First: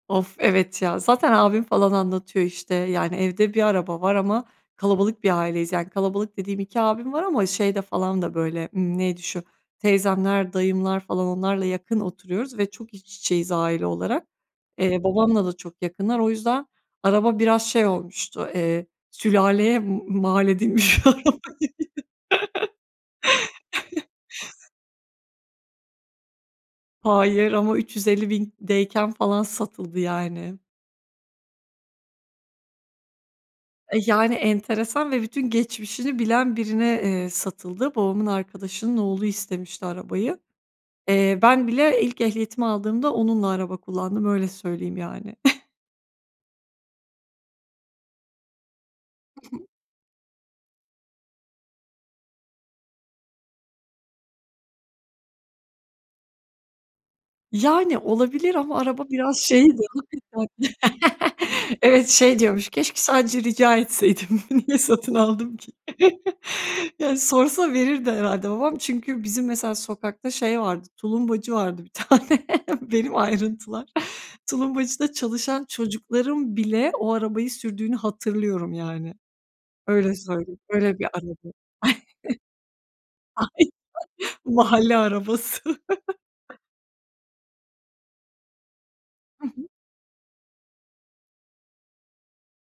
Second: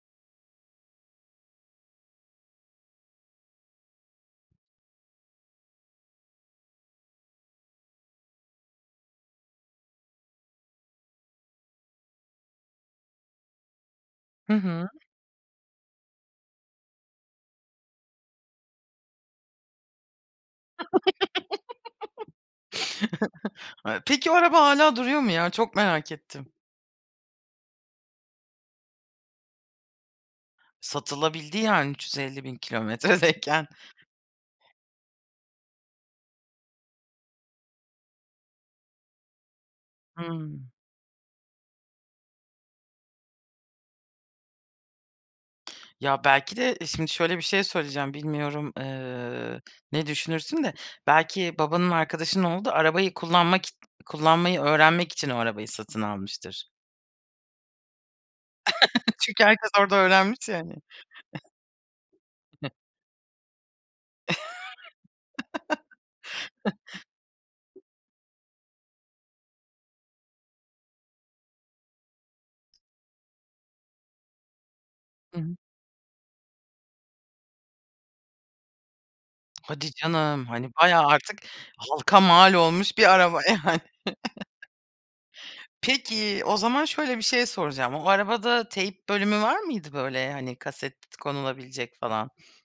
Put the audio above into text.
Of, evet ya. Zaten abim falan anlatıyor işte. Yani evde 1 araba var ama kalabalık bir aileyiz. Yani kalabalık dediğim 2 abim var ama şeyde falan da böyle, ımm, neydi şu, teyzemler, dayımlar falan, onlarla yakın oturuyoruz ve çok iç içeyiz aile olarak. Hı hı. Eee, babamla da çok yakınlar o yüzden araba biraz şey olmuştu, eee, sülaleye m m mal edilmiş araba. [unintelligible] Peki o araba hâlâ duruyor mu ya? Çok merak ettim. Hayır ama 350.000'deyken falan satıldı, yani. Satılabildi yani 350.000 kilometredeyken. E, yani enteresan ve bütün geçmişini bilen birine, eee, satıldı. Babamın arkadaşının oğlu istemişti arabayı. Hımm. Eee, ben bile ilk ehliyetimi aldığımda onunla araba kullandım, öyle söyleyeyim yani. Ya, belki de şimdi şöyle bir şey söyleyeceğim, bilmiyorum, Hı hı. eee, ne düşünürsün de belki babanın arkadaşının oğlu da arabayı kullanmak kullanmayı öğrenmek için o arabayı satın almıştır. Yani, olabilir ama araba biraz Çünkü herkes şeydi, orada hakikaten öğrenmiş ya hani. Evet, şey diyormuş: "Keşke sadece rica etseydim. Niye satın aldım ki?" Yani sorsa verirdi herhâlde babam. Çünkü bizim mesela sokakta şey vardı, tulumbacı vardı bir tane, benim ayrıntılar. Tulumbacıda Hı hı. çalışan çocukların bile o arabayı sürdüğünü hatırlıyorum yani, Hadi öyle canım! söyleyeyim. Hani, Öyle bayağı bir artık araba. halka mal olmuş bir araba Aynen. yani. Mahalle arabası. Peki, o zaman şöyle bir şey soracağım. O arabada teyp bölümü Hı var hı. mıydı, böyle, hani, kaset konulabilecek falan?